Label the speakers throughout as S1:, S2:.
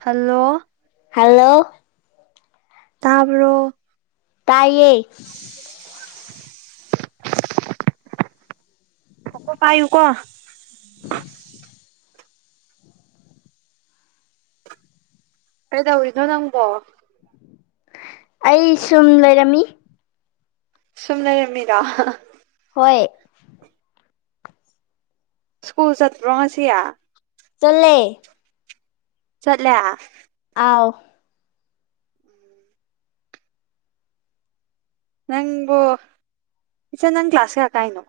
S1: hello
S2: hello
S1: ꯇꯥꯕꯔꯣ
S2: ꯇꯥꯏꯌꯦ
S1: [inaudible] Koko ꯄꯥꯏꯌꯨꯀꯣ
S2: [inaudible]
S1: ꯀꯩꯗꯧꯔꯤꯅꯣ ꯅꯪꯕꯣ
S2: ꯑꯩ ꯁꯨꯝ ꯂꯩꯔꯝꯃꯤ
S1: ꯁꯨꯝ ꯂꯩꯔꯝꯃꯤꯔꯣ
S2: ꯍꯣꯏ
S1: ꯁ꯭ꯀꯨꯜ ꯆꯠꯄꯔꯣꯉꯁꯤꯌꯥ
S2: ꯆꯠꯂꯦ
S1: ꯆꯠꯂꯦ
S2: ꯑꯥꯎ
S1: ꯅꯪꯕꯨ ꯏꯆꯟ ꯅꯪ ꯀ꯭ꯂꯥꯁ ꯀꯌꯥ ꯀꯥꯏꯅꯣ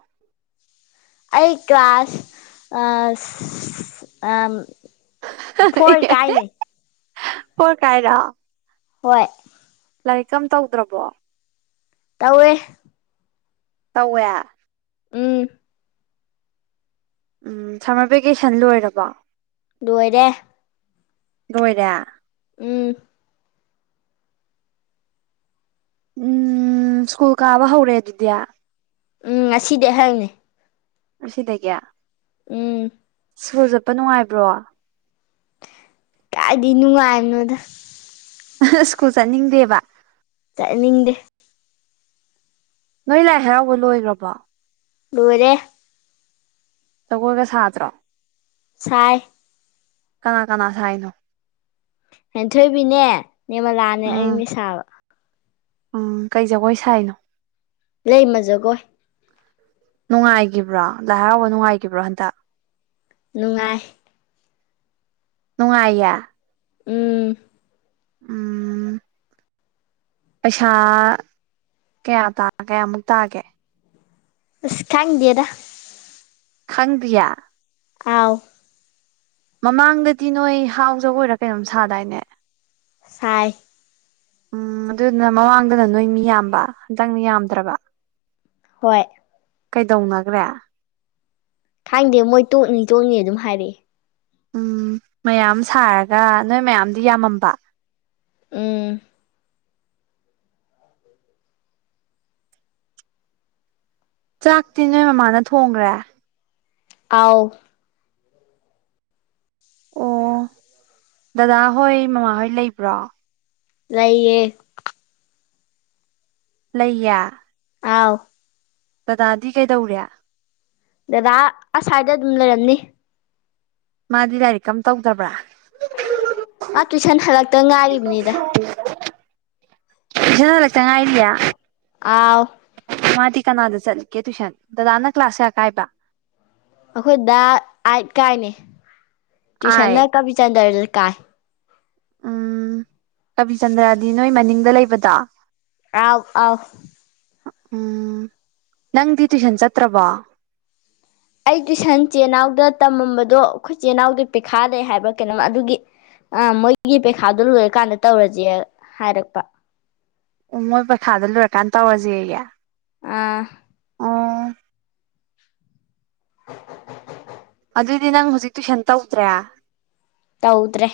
S2: ꯑꯩ ꯀ꯭ꯂꯥꯁ ꯀ꯭ꯂꯥꯁ ꯑ ꯑ
S1: ꯐꯣꯔ ꯀꯥꯏꯔꯣ
S2: ꯍꯣꯏ
S1: ꯂꯥꯏꯔꯤꯛ ꯀꯝ ꯇꯧꯗ꯭ꯔꯕꯣ
S2: ꯇꯧꯋꯦ
S1: ꯇꯧꯋꯦ
S2: ꯎ
S1: ꯎꯝ ꯁꯝꯃꯔ ꯚꯦꯀꯦꯁꯟ ꯂꯣꯏꯔꯕꯣ
S2: ꯂꯣꯏꯔꯦ
S1: ꯂꯣꯏꯔꯦ
S2: ꯎꯝ
S1: ꯎꯝ ꯁ꯭ꯀꯨꯜ ꯀꯥꯕ ꯍꯧꯔꯛꯑꯦ ꯑꯗꯨꯗꯤ
S2: ꯎꯝ ꯉꯁꯤꯗꯤ ꯑꯩꯍꯪꯅꯤ
S1: ꯁꯤꯗ ꯀꯌꯥ
S2: ꯎꯝ
S1: ꯁꯥꯆꯨꯜ ꯆꯠꯄ ꯅꯨꯡꯉꯥꯏꯕ꯭ꯔꯣ
S2: ꯀꯥꯏꯗꯤ ꯅꯨꯡꯉꯥꯏꯅꯣꯗ
S1: ꯁ꯭ꯀꯨꯜ ꯆꯠꯅꯤꯡꯗꯦꯕ
S2: ꯆꯠꯅꯤꯡꯗꯦ
S1: ꯅꯣꯏ ꯂꯥꯏ ꯍꯔꯥꯎꯕ ꯂꯣꯏꯈ꯭ꯔꯕꯣ
S2: ꯂꯣꯏꯔꯦ
S1: ꯖꯒꯣꯏꯒ ꯁꯥꯗ꯭ꯔꯣ
S2: ꯁꯥꯏ
S1: ꯀꯅꯥ ꯀꯅꯥ ꯁꯥꯏꯅꯣ
S2: ꯍꯦꯟꯊꯣꯏꯕꯤꯅꯦ ꯅꯦꯃꯂꯥꯅꯦ ꯑꯩꯅꯦ ꯁꯥꯥꯕ
S1: ꯑ ꯀꯩ ꯖꯒꯣꯏ ꯁꯥꯏꯅꯣ
S2: ꯂꯥꯏꯃꯥ ꯖꯒꯣꯏ
S1: ꯅꯨꯡꯉꯥꯏꯈꯤꯕ꯭ꯔꯣ ꯂꯥꯏ ꯍꯥꯎꯕ ꯅꯨꯡꯉꯥꯏꯈꯤꯕ꯭ꯔꯣ ꯍꯟꯗꯛ
S2: ꯅꯨꯡꯉꯥꯏ
S1: ꯅꯨꯡꯉꯥꯏꯌꯦ
S2: ꯎꯝ
S1: ꯎꯝ ꯄꯩꯁꯥ ꯀꯌꯥ ꯀꯌꯥꯃꯨꯛ ꯇꯥꯒꯦ
S2: ꯑꯁ ꯈꯥꯡꯉꯗꯦꯗ
S1: ꯈꯪꯗꯤꯌꯦ
S2: ꯑꯥꯎ
S1: ꯃꯃꯥꯡꯗꯗꯤ ꯅꯣꯏ ꯍꯥꯎꯖꯒꯣꯏꯔ ꯀꯩꯅꯣꯝ ꯁꯥꯗꯥꯏꯅꯦ
S2: ꯁꯥꯏ
S1: ꯎꯝ ꯑꯗꯨꯗꯨꯅ ꯃꯃꯥꯡꯗꯅ ꯅꯣꯏ ꯃꯤ ꯌꯥꯝꯕ ꯍꯟꯗꯪꯗꯤ ꯌꯥꯝꯗ꯭ꯔꯕ
S2: ꯍꯣꯏ
S1: ꯀꯩꯗꯧꯅꯈ꯭ꯔꯦ
S2: ꯊꯥꯡꯗꯦ ꯃꯣꯏ ꯇꯣꯛꯅꯤ ꯇꯣꯛꯅꯤ ꯑꯗꯨꯝ ꯍꯥꯏꯔꯛꯑꯦ
S1: ꯎꯝ ꯃꯌꯥꯝ ꯁꯥꯔꯒ ꯅꯣꯏ ꯃꯌꯥꯝꯗꯤ ꯌꯥꯝꯃꯝꯕ
S2: ꯎꯝ
S1: ꯆꯥꯛꯇꯤ ꯅꯣꯏ ꯃꯃꯥꯅ ꯊꯣꯡꯈ꯭ꯔꯦ
S2: ꯑꯥꯎ
S1: ꯑꯣ ꯗꯗꯥ ꯍꯣꯏ ꯃꯃꯥꯍꯣꯏ ꯂꯩꯕ꯭ꯔꯣ
S2: ꯂꯩꯌꯦ
S1: ꯂꯩꯌꯥ
S2: ꯑꯥꯎ
S1: ꯗꯥꯗꯤ ꯀꯩꯗꯧꯔꯤ
S2: ꯗꯗꯥ ꯑꯁ꯭ꯋꯥꯏꯗ ꯑꯗꯨꯝ ꯂꯩꯔꯝꯅꯤ
S1: ꯃꯥꯗꯤ ꯂꯥꯏꯔꯤꯛ ꯀꯝ ꯇꯧꯗꯕ꯭ꯔꯥ
S2: ꯃꯥ ꯇꯨꯏꯁꯟ ꯍꯜꯂꯛꯇ ꯉꯥꯏꯔꯤꯕꯅꯤꯗ
S1: [unintelligible] ꯇꯨꯏꯁꯜ ꯏꯜꯂꯛꯇ ꯉꯥꯏꯔꯤꯌꯦ
S2: ꯑꯥꯎ
S1: ꯃꯥꯗꯤ ꯀꯅꯥꯗ ꯆꯠꯂꯤꯒꯦ ꯇꯨꯏꯁꯟ ꯗꯗꯥꯅ ꯀ꯭ꯂꯥꯁ ꯀꯌꯥ ꯀꯥꯏꯕ
S2: ꯑꯩꯈꯣꯏꯗ ꯑꯥꯏꯠ ꯀꯥꯏꯅꯤ ꯇꯨꯏꯁꯟꯅ
S1: ꯑꯥꯏꯠ
S2: ꯀꯕꯤꯆꯟꯗ꯭ꯔ ꯀꯥꯏ
S1: ꯎꯝ ꯀꯕꯤꯆꯟꯗ꯭ꯔꯗꯤ ꯅꯣꯏ ꯃꯅꯤꯡꯗ ꯂꯩꯕꯗ
S2: ꯑꯥꯎ ꯑꯥꯎ
S1: ꯎꯝ ꯅꯪꯗꯤ ꯇꯨꯏꯁꯟ ꯆꯠꯇ꯭ꯔꯕꯣ
S2: ꯑꯩ ꯇꯨꯏꯁꯟ ꯆꯦ ꯅꯥꯎꯗ ꯇꯝꯃꯝꯕꯗꯣ ꯑꯩꯈꯣꯏꯆꯦ ꯏꯅꯥꯎꯗ ꯄꯤꯈꯥ ꯂꯩꯦ ꯍꯥꯏꯕ ꯀꯩꯅꯣ ꯑꯗꯨꯒꯤ ꯑꯥ ꯃꯣꯏꯒꯤ ꯄꯩꯈꯥꯗꯨꯣ ꯂꯣꯏꯔꯀꯥꯟꯗ ꯇꯧꯔꯁꯦ ꯍꯥꯏꯔꯛꯄ
S1: ꯑꯣ ꯃꯣꯏ ꯄꯩꯈꯥꯗ ꯂꯣꯏꯔꯀꯥꯟꯗ ꯇꯧꯔꯁꯦꯌꯦ
S2: ꯑꯥ
S1: ꯑꯣ
S2: [unintelligible]
S1: ꯑꯗꯨꯑꯣꯏꯗꯤ ꯅꯪ ꯍꯧꯖꯤꯛ ꯇꯨꯏꯁꯟ ꯇꯧꯗ꯭ꯔꯦ
S2: ꯇꯧꯗ꯭ꯔꯦ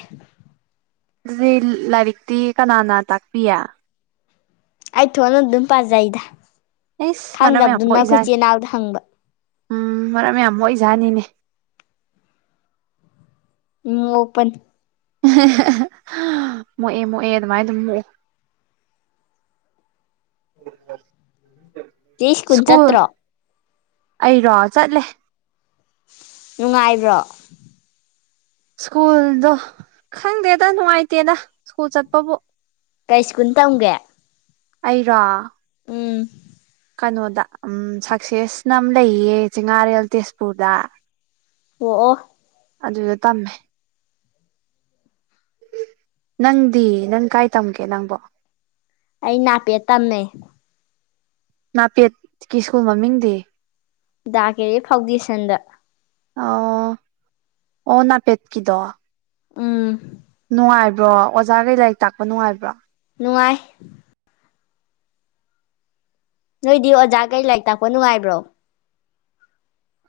S1: ꯑꯗꯨꯗꯤ ꯂꯥꯏꯔꯤꯛꯇꯤ ꯀꯅꯥꯅ ꯇꯥꯛꯄꯤ
S2: ꯑꯩ ꯊꯣꯟꯅ ꯑꯗꯨꯝ ꯄꯥꯖꯩꯗ
S1: ꯑꯩꯁ ꯃꯔꯝ ꯌꯥꯝ
S2: ꯈꯪꯗꯕꯗꯨꯅ
S1: ꯃꯣꯛꯏꯖꯥꯠ
S2: ꯑꯩꯈꯣꯏꯆꯦ ꯏꯅꯥꯎꯗ ꯍꯪꯕ
S1: ꯎꯝ ꯃꯔꯝ ꯌꯥꯝ ꯃ ꯑꯣꯏꯖꯥꯠꯅꯤꯅꯦ
S2: ꯃꯣꯛꯄꯅꯤ
S1: ꯃꯣꯛꯑꯦ ꯃꯣꯛꯑꯦ ꯑꯗꯨꯃꯥꯏꯅ ꯑꯗꯨꯝ ꯃꯣꯛꯑꯣ
S2: ꯎꯝ
S1: ꯁ꯭ꯀꯨꯜ ꯑꯩꯔꯣ ꯆꯠꯂꯦ
S2: ꯅꯨꯡꯉꯥꯏꯕ꯭ꯔꯣ
S1: ꯁ꯭ꯀꯨꯜꯗꯣ ꯈꯪꯗꯦꯗ ꯅꯨꯡꯉꯥꯏꯇꯦꯗ ꯁ꯭ꯀꯨꯜ ꯆꯠꯄꯕꯨ
S2: ꯀꯩ ꯁꯀꯨꯟ ꯇꯝꯒꯦ
S1: ꯑꯩꯔꯥ
S2: ꯎꯝ
S1: ꯀꯩꯅꯣꯗ ꯎꯝ ꯁꯛꯁꯦꯁꯅ ꯑꯃ ꯂꯩꯌꯦ ꯆꯤꯉꯥꯔꯦꯜ ꯇꯦꯖꯄꯨꯔꯗ
S2: ꯑꯣ ꯑꯣ
S1: ꯑꯗꯨꯗ ꯇꯝꯃꯦ ꯅꯪꯗꯤ ꯅꯪ ꯀꯥꯏ ꯇꯝꯒꯦ ꯅꯪꯕꯣ
S2: ꯑꯩ ꯅꯥꯄꯦꯠ ꯇꯝꯃꯦ
S1: ꯅꯥꯄꯦꯠꯀꯤ ꯁ꯭ꯀꯨꯜ ꯃꯃꯤꯡꯗꯤ
S2: ꯗꯥꯀꯦꯔꯦ ꯐꯥꯎꯗꯦꯁꯟꯗ
S1: ꯑ ꯑꯣ ꯅꯥꯄꯦꯠ ꯀꯗꯣ
S2: ꯎꯝ
S1: ꯅꯨꯡꯉꯥꯏꯕ꯭ꯔꯣ ꯑꯣꯖꯥꯈꯩ ꯂꯥꯏꯔꯤꯛ ꯇꯥꯛꯄ ꯅꯨꯡꯉꯥꯏꯕ꯭ꯔꯣ
S2: ꯅꯨꯡꯉꯥꯏ ꯅꯣꯏꯗꯤ ꯑꯣꯖꯥ ꯀꯔꯤ ꯂꯥꯏꯔꯤꯛ ꯇꯥꯛꯄ ꯅꯨꯡꯉꯥꯏꯕ꯭ꯔꯣ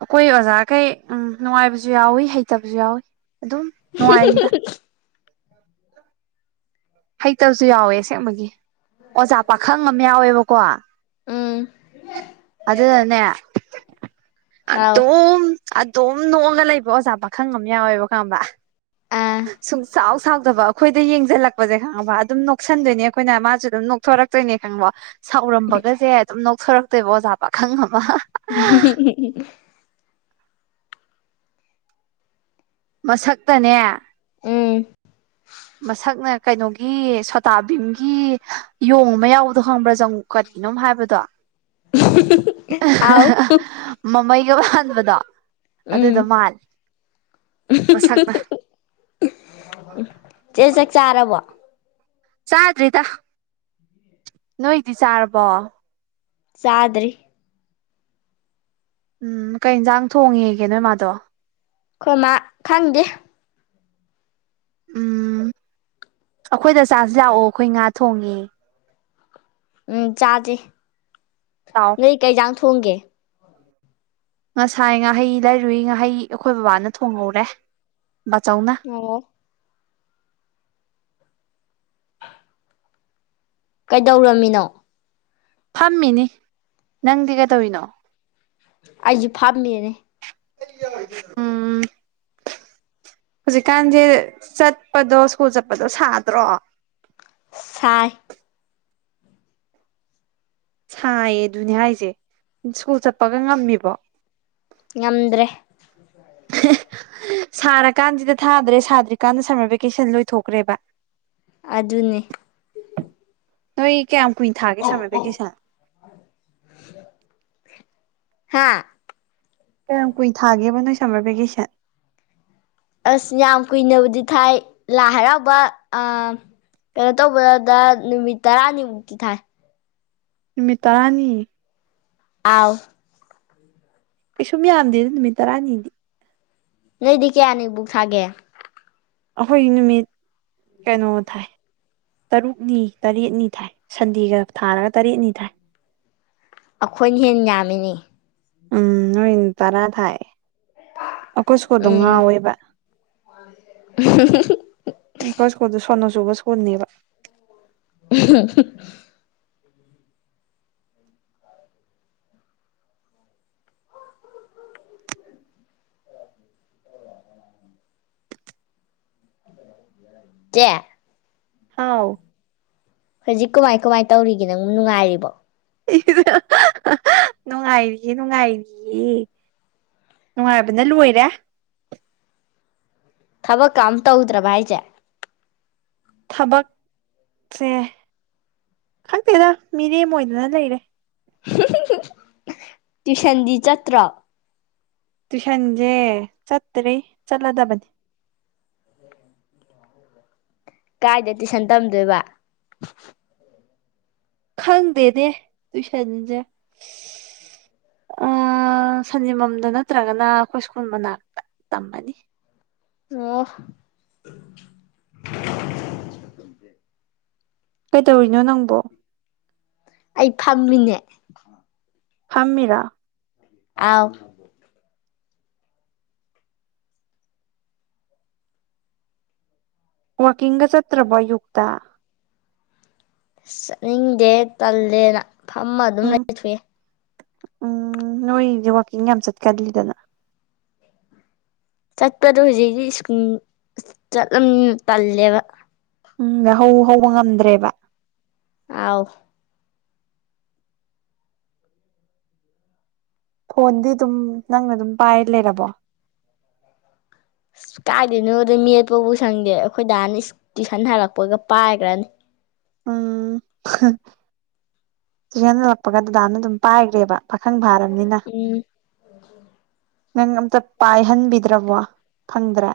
S1: ꯑꯩꯈꯣꯏ ꯑꯣꯖꯥꯈꯩ ꯎꯝ ꯅꯨꯡꯉꯥꯏꯕꯁꯨ ꯌꯥꯎꯏꯤ ꯍꯩꯇꯕꯁꯨ ꯌꯥꯎꯏꯤ ꯑꯗꯨꯝ ꯅꯨꯡꯉꯥꯏꯔꯤꯗ [inaudible] ꯍꯩꯇꯕꯁꯨ ꯌꯥꯎꯋꯦ ꯑꯁꯦꯡꯕꯒꯤ ꯑꯣꯖꯥ ꯄꯥꯈꯪ ꯑꯃ ꯌꯥꯎꯋꯦꯕꯀꯣ
S2: ꯎꯝ
S1: ꯑꯗꯗꯅꯦ ꯑ
S2: ꯑꯥꯎ
S1: ꯇꯣ ꯑꯗꯨꯝ ꯅꯣꯛꯉꯒ ꯂꯩꯕ ꯑꯣꯖꯥ ꯄꯥꯈꯪ ꯑꯃ ꯌꯥꯎꯋꯦꯕꯀꯝꯕ
S2: ꯑꯥ
S1: ꯁꯨꯝ ꯆꯥꯎ ꯁꯥꯎꯗꯕ ꯑꯩꯈꯣꯏꯗ ꯌꯦꯡꯁꯤꯜꯂꯛꯄꯁꯦ ꯈꯪꯉꯕ ꯑꯗꯨꯝ ꯅꯣꯛꯁꯟꯗꯣꯏꯅꯦ ꯑꯩꯈꯣꯏꯅ ꯃꯥꯁꯨ ꯑꯗꯨꯝ ꯅꯣꯛꯊꯣꯔꯛꯇꯣꯏꯅꯦ ꯈꯪꯉꯕ ꯁꯥꯎꯔꯝꯕꯒꯁꯦ ꯑꯗꯨꯝ ꯅꯣꯛꯊꯣꯔꯛꯇꯣꯏꯕ ꯑꯣꯖꯥ ꯄꯥꯈꯪ ꯑꯃ
S2: ꯎ
S1: ꯃꯁꯛꯇꯅꯦ
S2: ꯎꯝ
S1: ꯃꯁꯛꯅ ꯀꯩꯅꯣꯒꯤ ꯁꯣꯇꯥꯕꯤꯝꯒꯤ ꯌꯣꯡ ꯑꯃ ꯌꯥꯎꯕꯗꯣ ꯈꯪꯕ꯭ꯔꯥ ꯆꯪ ꯀꯔꯤꯅꯣꯝ ꯍꯥꯏꯕꯗꯣ
S2: ꯑꯥꯎ
S1: [unintelligible] ꯃꯃꯩꯒ ꯄꯥꯟꯕꯗꯣ ꯑꯗꯨꯗꯣ
S2: ꯎꯝ
S1: ꯃꯥꯜꯂꯦ ꯃꯁꯛꯅ
S2: [unintelligible] ꯆꯦ ꯆꯥꯛ ꯆꯥꯔꯕꯣ
S1: ꯆꯥꯗ꯭ꯔꯤꯗ ꯅꯣꯏꯗꯤ ꯆꯥꯔꯕꯣ
S2: ꯆꯥꯗ꯭ꯔꯤ
S1: ꯎꯝ ꯀꯩ ꯌꯦꯟꯁꯥꯡ ꯊꯣꯡꯉꯦꯒꯦ ꯅꯣꯏ ꯃꯥꯗꯣ
S2: ꯈꯣꯏꯃꯥ ꯈꯪꯗꯦ
S1: ꯎꯝ ꯑꯩꯈꯣꯏꯗ ꯆꯥꯖꯦ ꯂꯥꯛꯑꯣ ꯑꯩꯈꯣꯏ ꯉꯥ ꯊꯣꯡꯉꯤ
S2: ꯎꯝ ꯆꯥꯖꯤ
S1: ꯂꯥꯛꯑꯣ
S2: ꯅꯣꯏ ꯀꯩ ꯏꯟꯖꯥꯡ ꯊꯣꯡꯒꯦ
S1: ꯉꯁꯥꯏ ꯉꯥꯍꯩ ꯂꯩꯔꯨꯏ ꯉꯥꯍꯩ ꯑꯩꯈꯣꯏ ꯕꯕꯥꯅ ꯊꯣꯡꯍꯧꯔꯦ ꯕꯥꯆꯧꯅ
S2: ꯑꯣ ꯀꯩꯗꯧꯔꯝꯃꯤꯅꯣ
S1: ꯐꯝꯃꯤꯅꯤ ꯅꯪꯗꯤ ꯀꯩꯗꯧꯔꯤꯅꯣ
S2: ꯑꯩꯁꯨ ꯐꯝꯃꯤꯅꯦ
S1: [unintelligible] ꯎꯝ ꯍꯧꯖꯤꯛꯀꯥꯟꯁꯦ ꯆꯠꯄꯗꯣ ꯁ꯭ꯀꯨꯜ ꯆꯠꯄꯗꯣ ꯁꯥꯗ꯭ꯔꯣ
S2: ꯁꯥꯏ
S1: ꯁꯥꯏꯌꯦ ꯑꯗꯨꯅꯦ ꯍꯥꯏꯁꯦ ꯁ꯭ꯀꯨꯜ ꯆꯠꯄꯒ ꯉꯝꯃꯤꯕꯣ
S2: ꯉꯝꯗ꯭ꯔꯦ
S1: [unintelligible] ꯁꯥꯔꯀꯥꯟꯁꯤꯗ ꯊꯥꯗ꯭ꯔꯦ ꯁꯥꯗ꯭ꯔꯤꯀꯥꯟꯗ ꯁꯝꯃꯔ ꯚꯦꯀꯦꯁꯟ ꯂꯣꯏꯊꯣꯛꯈ꯭ꯔꯦꯕ
S2: ꯑꯗꯨꯅꯤ
S1: ꯅꯣꯏ ꯀꯌꯥꯝ ꯀꯨꯏꯅ ꯊꯥꯒꯦ ꯁꯃꯔ ꯚꯦꯀꯦꯁꯟ
S2: ꯍꯥꯥ
S1: ꯀꯌꯥꯝ ꯀꯨꯏꯅ ꯊꯥꯒꯦꯕ ꯅꯣꯏ ꯁꯝꯃꯔ ꯚꯦꯀꯦꯁꯟ
S2: ꯑꯁ ꯌꯥꯝ ꯀꯨꯏꯅꯕꯨꯗꯤ ꯊꯥꯏ ꯂꯥꯏ ꯍꯔꯥꯎꯕ ꯀꯩꯅꯣ ꯇꯧꯕꯗ ꯅꯨꯃꯤꯠ ꯇꯔꯥꯅꯤꯃꯨꯛꯇꯤ ꯊꯥꯏ
S1: ꯅꯨꯃꯤꯠ ꯇꯥꯔꯥꯅꯤ
S2: ꯑꯥꯎ
S1: ꯀꯩꯁꯨꯝ ꯌꯥꯝꯗꯦꯗ ꯅꯨꯃꯤꯠ ꯇꯔꯥꯅꯤꯗꯤ
S2: ꯅꯣꯏꯗꯤ ꯀꯌꯥꯅꯤꯕꯨꯛ ꯊꯥꯒꯦ
S1: ꯑꯩꯈꯣꯏꯒꯤ ꯅꯨꯃꯤꯠ ꯀꯩꯅꯣ ꯊꯥꯏ ꯇꯔꯨꯛꯅꯤ ꯇꯔꯦꯠꯅꯤ ꯊꯥꯏ ꯁꯟꯗꯦꯒ ꯊꯥꯔꯒ ꯇꯔꯦꯠꯅꯤ ꯊꯥꯏ
S2: ꯑꯩꯈꯣꯏꯅ ꯍꯦꯟ ꯌꯥꯝꯃꯤꯅꯦ
S1: ꯎꯝ ꯅꯣꯏ ꯇꯔꯥ ꯊꯥꯏ ꯑꯩꯈꯣꯏ ꯏꯁꯀꯨꯜꯗꯣ
S2: ꯎꯝ
S1: ꯉꯥꯎꯋꯦꯕ ꯐꯩꯈꯣꯏ ꯏꯁꯀꯨꯜꯗꯨ ꯁꯣꯅꯣꯆꯨꯕ ꯁꯀꯨꯜꯅꯦꯕ
S2: [unintelligible] ꯆꯦ
S1: ꯍꯥꯎ
S2: ꯍꯧꯖꯤꯛ ꯀꯃꯥꯏ ꯀꯃꯥꯏ ꯇꯧꯔꯤꯒꯦ ꯅꯪꯕꯨ ꯅꯨꯡꯉꯥꯏꯔꯤꯕꯣ [inaudible]
S1: [unintelligible] ꯅꯨꯡꯉꯥꯏꯔꯤꯌꯦ ꯅꯨꯡꯉꯥꯏꯔꯤꯌꯦ ꯅꯨꯡꯉꯥꯏꯕꯅ ꯂꯣꯏꯔꯦ
S2: ꯊꯕꯛꯀ ꯑꯃ ꯇꯧꯗ꯭ꯔꯕ ꯍꯥꯏꯁꯦ
S1: ꯊꯕꯛꯁꯦ ꯈꯪꯗꯦꯗ ꯃꯤꯔꯦꯝ ꯑꯣꯏꯗꯅ ꯂꯩꯔꯦ
S2: [unintelligible] ꯇ꯭ꯨꯏꯁꯟꯗꯤ ꯆꯠꯇ꯭ꯔꯣ
S1: ꯇꯨꯏꯁꯟꯁꯦ ꯆꯠꯇ꯭ꯔꯦ ꯆꯠꯂꯗꯕꯅꯦ
S2: ꯀꯥꯏꯗ ꯇꯨꯏꯁꯟ ꯇꯝꯗꯣꯏꯕ
S1: ꯈꯪꯗꯦꯅꯦ ꯇꯨꯏꯁꯟꯁꯦ ꯁꯟꯅꯤꯃꯝꯗ ꯅꯠꯇ꯭ꯔꯒꯅ ꯑꯩꯈꯣꯏ ꯁ꯭ꯀꯨꯜ ꯃꯅꯥꯛꯇ ꯇꯝꯃꯅꯤ
S2: ꯑꯣ
S1: ꯀꯩꯗꯧꯔꯤꯅꯣ ꯅꯪꯕꯣ
S2: ꯑꯩ ꯐꯝꯃꯤꯅꯦ
S1: ꯐꯝꯃꯔꯥ
S2: ꯑꯥꯎ
S1: ꯋꯥꯀꯤꯡꯒ ꯆꯠꯇ꯭ꯔ ꯕ ꯌꯨꯛꯇ
S2: ꯆꯠꯅꯤꯡꯗꯦ ꯇꯜꯂꯦꯅ ꯐꯝꯃ ꯑꯗꯨꯝ
S1: ꯎꯝ
S2: ꯂꯩꯊꯣꯛꯑꯦ
S1: ꯎꯝ ꯅꯣꯏꯁꯦ ꯋꯥꯛꯀꯤꯡ ꯌꯥꯝ ꯆꯠꯀꯗꯂꯤꯗꯅ
S2: ꯆꯠꯄꯗꯣ ꯍꯧꯖꯤꯛꯇꯤ ꯁ꯭ꯀꯨꯜ ꯆꯠꯂꯝ ꯄꯜꯂꯦꯕ
S1: ꯎꯝ ꯍꯧ ꯍꯧꯕ ꯉꯝꯗ꯭ꯔꯦꯕ
S2: ꯑꯥꯎ
S1: ꯐꯣꯟꯗꯤ ꯑꯗꯨꯝ ꯅꯪꯅ ꯑꯗꯨꯝ ꯄꯥꯏ ꯂꯩꯔꯕꯣ
S2: ꯑꯁ ꯀꯥꯏꯗꯣꯏꯅꯣꯗ ꯃꯦꯠꯄꯕꯨ ꯁꯪꯗꯦ ꯑꯩꯈꯣꯏ ꯗꯥ ꯍꯥꯟꯅ ꯇꯨꯏꯁꯟ ꯍꯜꯔꯛꯄꯒ ꯄꯥꯏꯈ꯭ꯔꯅꯤ
S1: ꯎꯝ ꯆꯨꯁꯤꯟꯁꯤꯜꯂꯛꯄꯒ ꯗꯗꯥꯅ ꯑꯗꯨꯝ ꯄꯥꯏꯈ꯭ꯔꯦꯕ ꯄꯥꯈꯪ ꯐꯥꯔꯕꯅꯤꯅ
S2: ꯎꯝ
S1: ꯅꯪ ꯑꯝꯇ ꯄꯥꯏꯍꯟꯕꯤꯗ꯭ꯔꯕꯣ ꯈꯪꯗ꯭ꯔꯦ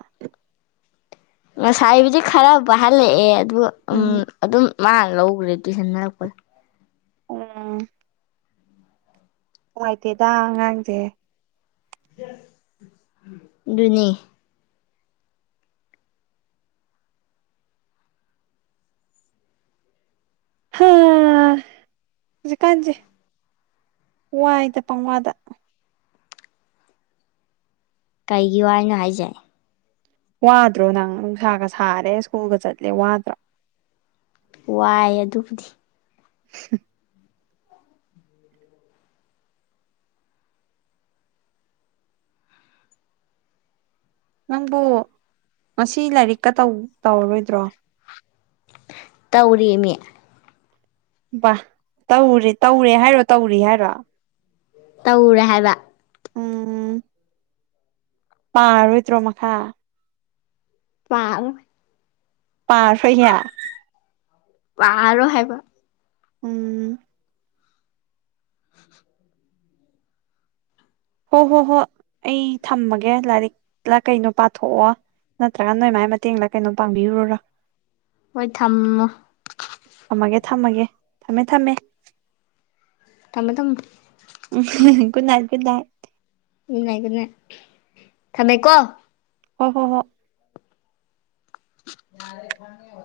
S2: ꯉꯁꯥꯏꯕꯨꯗꯤ ꯈꯔ ꯐꯍꯜꯂꯛꯑꯦ ꯑꯗꯨ
S1: ꯎꯝ
S2: ꯑꯗꯨꯝ ꯃꯥꯅ ꯂꯧꯈ꯭ꯔꯦ ꯇꯨꯁꯟꯅꯟꯅꯔꯛꯄꯗ
S1: ꯎꯝ ꯅꯨꯡꯉꯥꯏꯇꯦꯗ ꯑꯉꯥꯡꯁꯦ
S2: [unintelligible] ꯑꯗꯨꯅꯤ
S1: ꯍꯥ ꯍꯧꯖꯤꯛꯀꯥꯟꯁꯦ ꯋꯥꯏꯗ ꯄꯪꯋꯥꯗ
S2: ꯀꯩꯒꯤ ꯋꯥꯏꯅꯣ ꯍꯥꯏꯖꯦ
S1: ꯋꯥꯗ꯭ꯔꯣ ꯅꯪ ꯅꯨꯡꯁꯥꯒ ꯁꯥꯔꯦ ꯁ꯭ꯀꯨꯜꯒ ꯆꯠꯂꯦ ꯋꯥꯗ꯭ꯔꯣ
S2: ꯋꯥꯏ ꯑꯗꯨꯕꯨꯗꯤ
S1: [unintelligible] ꯅꯪꯕꯨ ꯉꯁꯤ ꯂꯥꯏꯔꯤꯛꯀ ꯇꯧ ꯇꯧꯔꯔꯣꯏꯗ꯭ꯔꯣ
S2: ꯇꯧꯔꯤꯃꯤ
S1: ꯕꯥ ꯇꯧꯔꯤ ꯇꯧꯔꯦ ꯍꯥꯏꯔꯣ ꯇꯧꯔꯤ ꯍꯥꯏꯔꯣ
S2: ꯇꯧꯔꯦ ꯍꯥꯏꯕ
S1: ꯎꯝ ꯄꯥꯔꯔꯣꯏꯗ꯭ꯔꯣ ꯃꯈꯥ
S2: [unintelligible]
S1: ꯄꯥꯔ [unintelligible]
S2: ꯄꯥꯔꯣꯏ ꯍꯥꯏꯕ
S1: ꯎꯝ
S2: [unintelligible]
S1: ꯍꯣ ꯍꯣ ꯍꯣꯏ ꯑꯩ ꯊꯝꯃꯒꯦ ꯂꯥꯏꯔꯤꯛ ꯂ ꯀꯩꯅꯣ ꯄꯥꯊꯣꯛꯑꯣ ꯅꯠꯇ꯭ꯔꯒ ꯅꯣꯏ ꯃꯥꯏ ꯃꯇꯦꯡꯂ ꯀꯩꯅꯣꯝ ꯄꯥꯡꯕꯤꯔꯨꯔꯣ
S2: ꯃꯣꯏ ꯊꯝꯃꯣ
S1: ꯊꯝꯃꯒꯦ ꯊꯝꯃꯒꯦ ꯊꯝꯃꯦ ꯊꯝꯃꯦ
S2: ꯇꯃꯦ ꯊꯝ
S1: [unintelligible]
S2: [unintelligible] ꯊꯝꯃꯦꯀꯣ
S1: ꯍꯣ ꯍꯣ ꯍꯣ
S2: [unintelligible]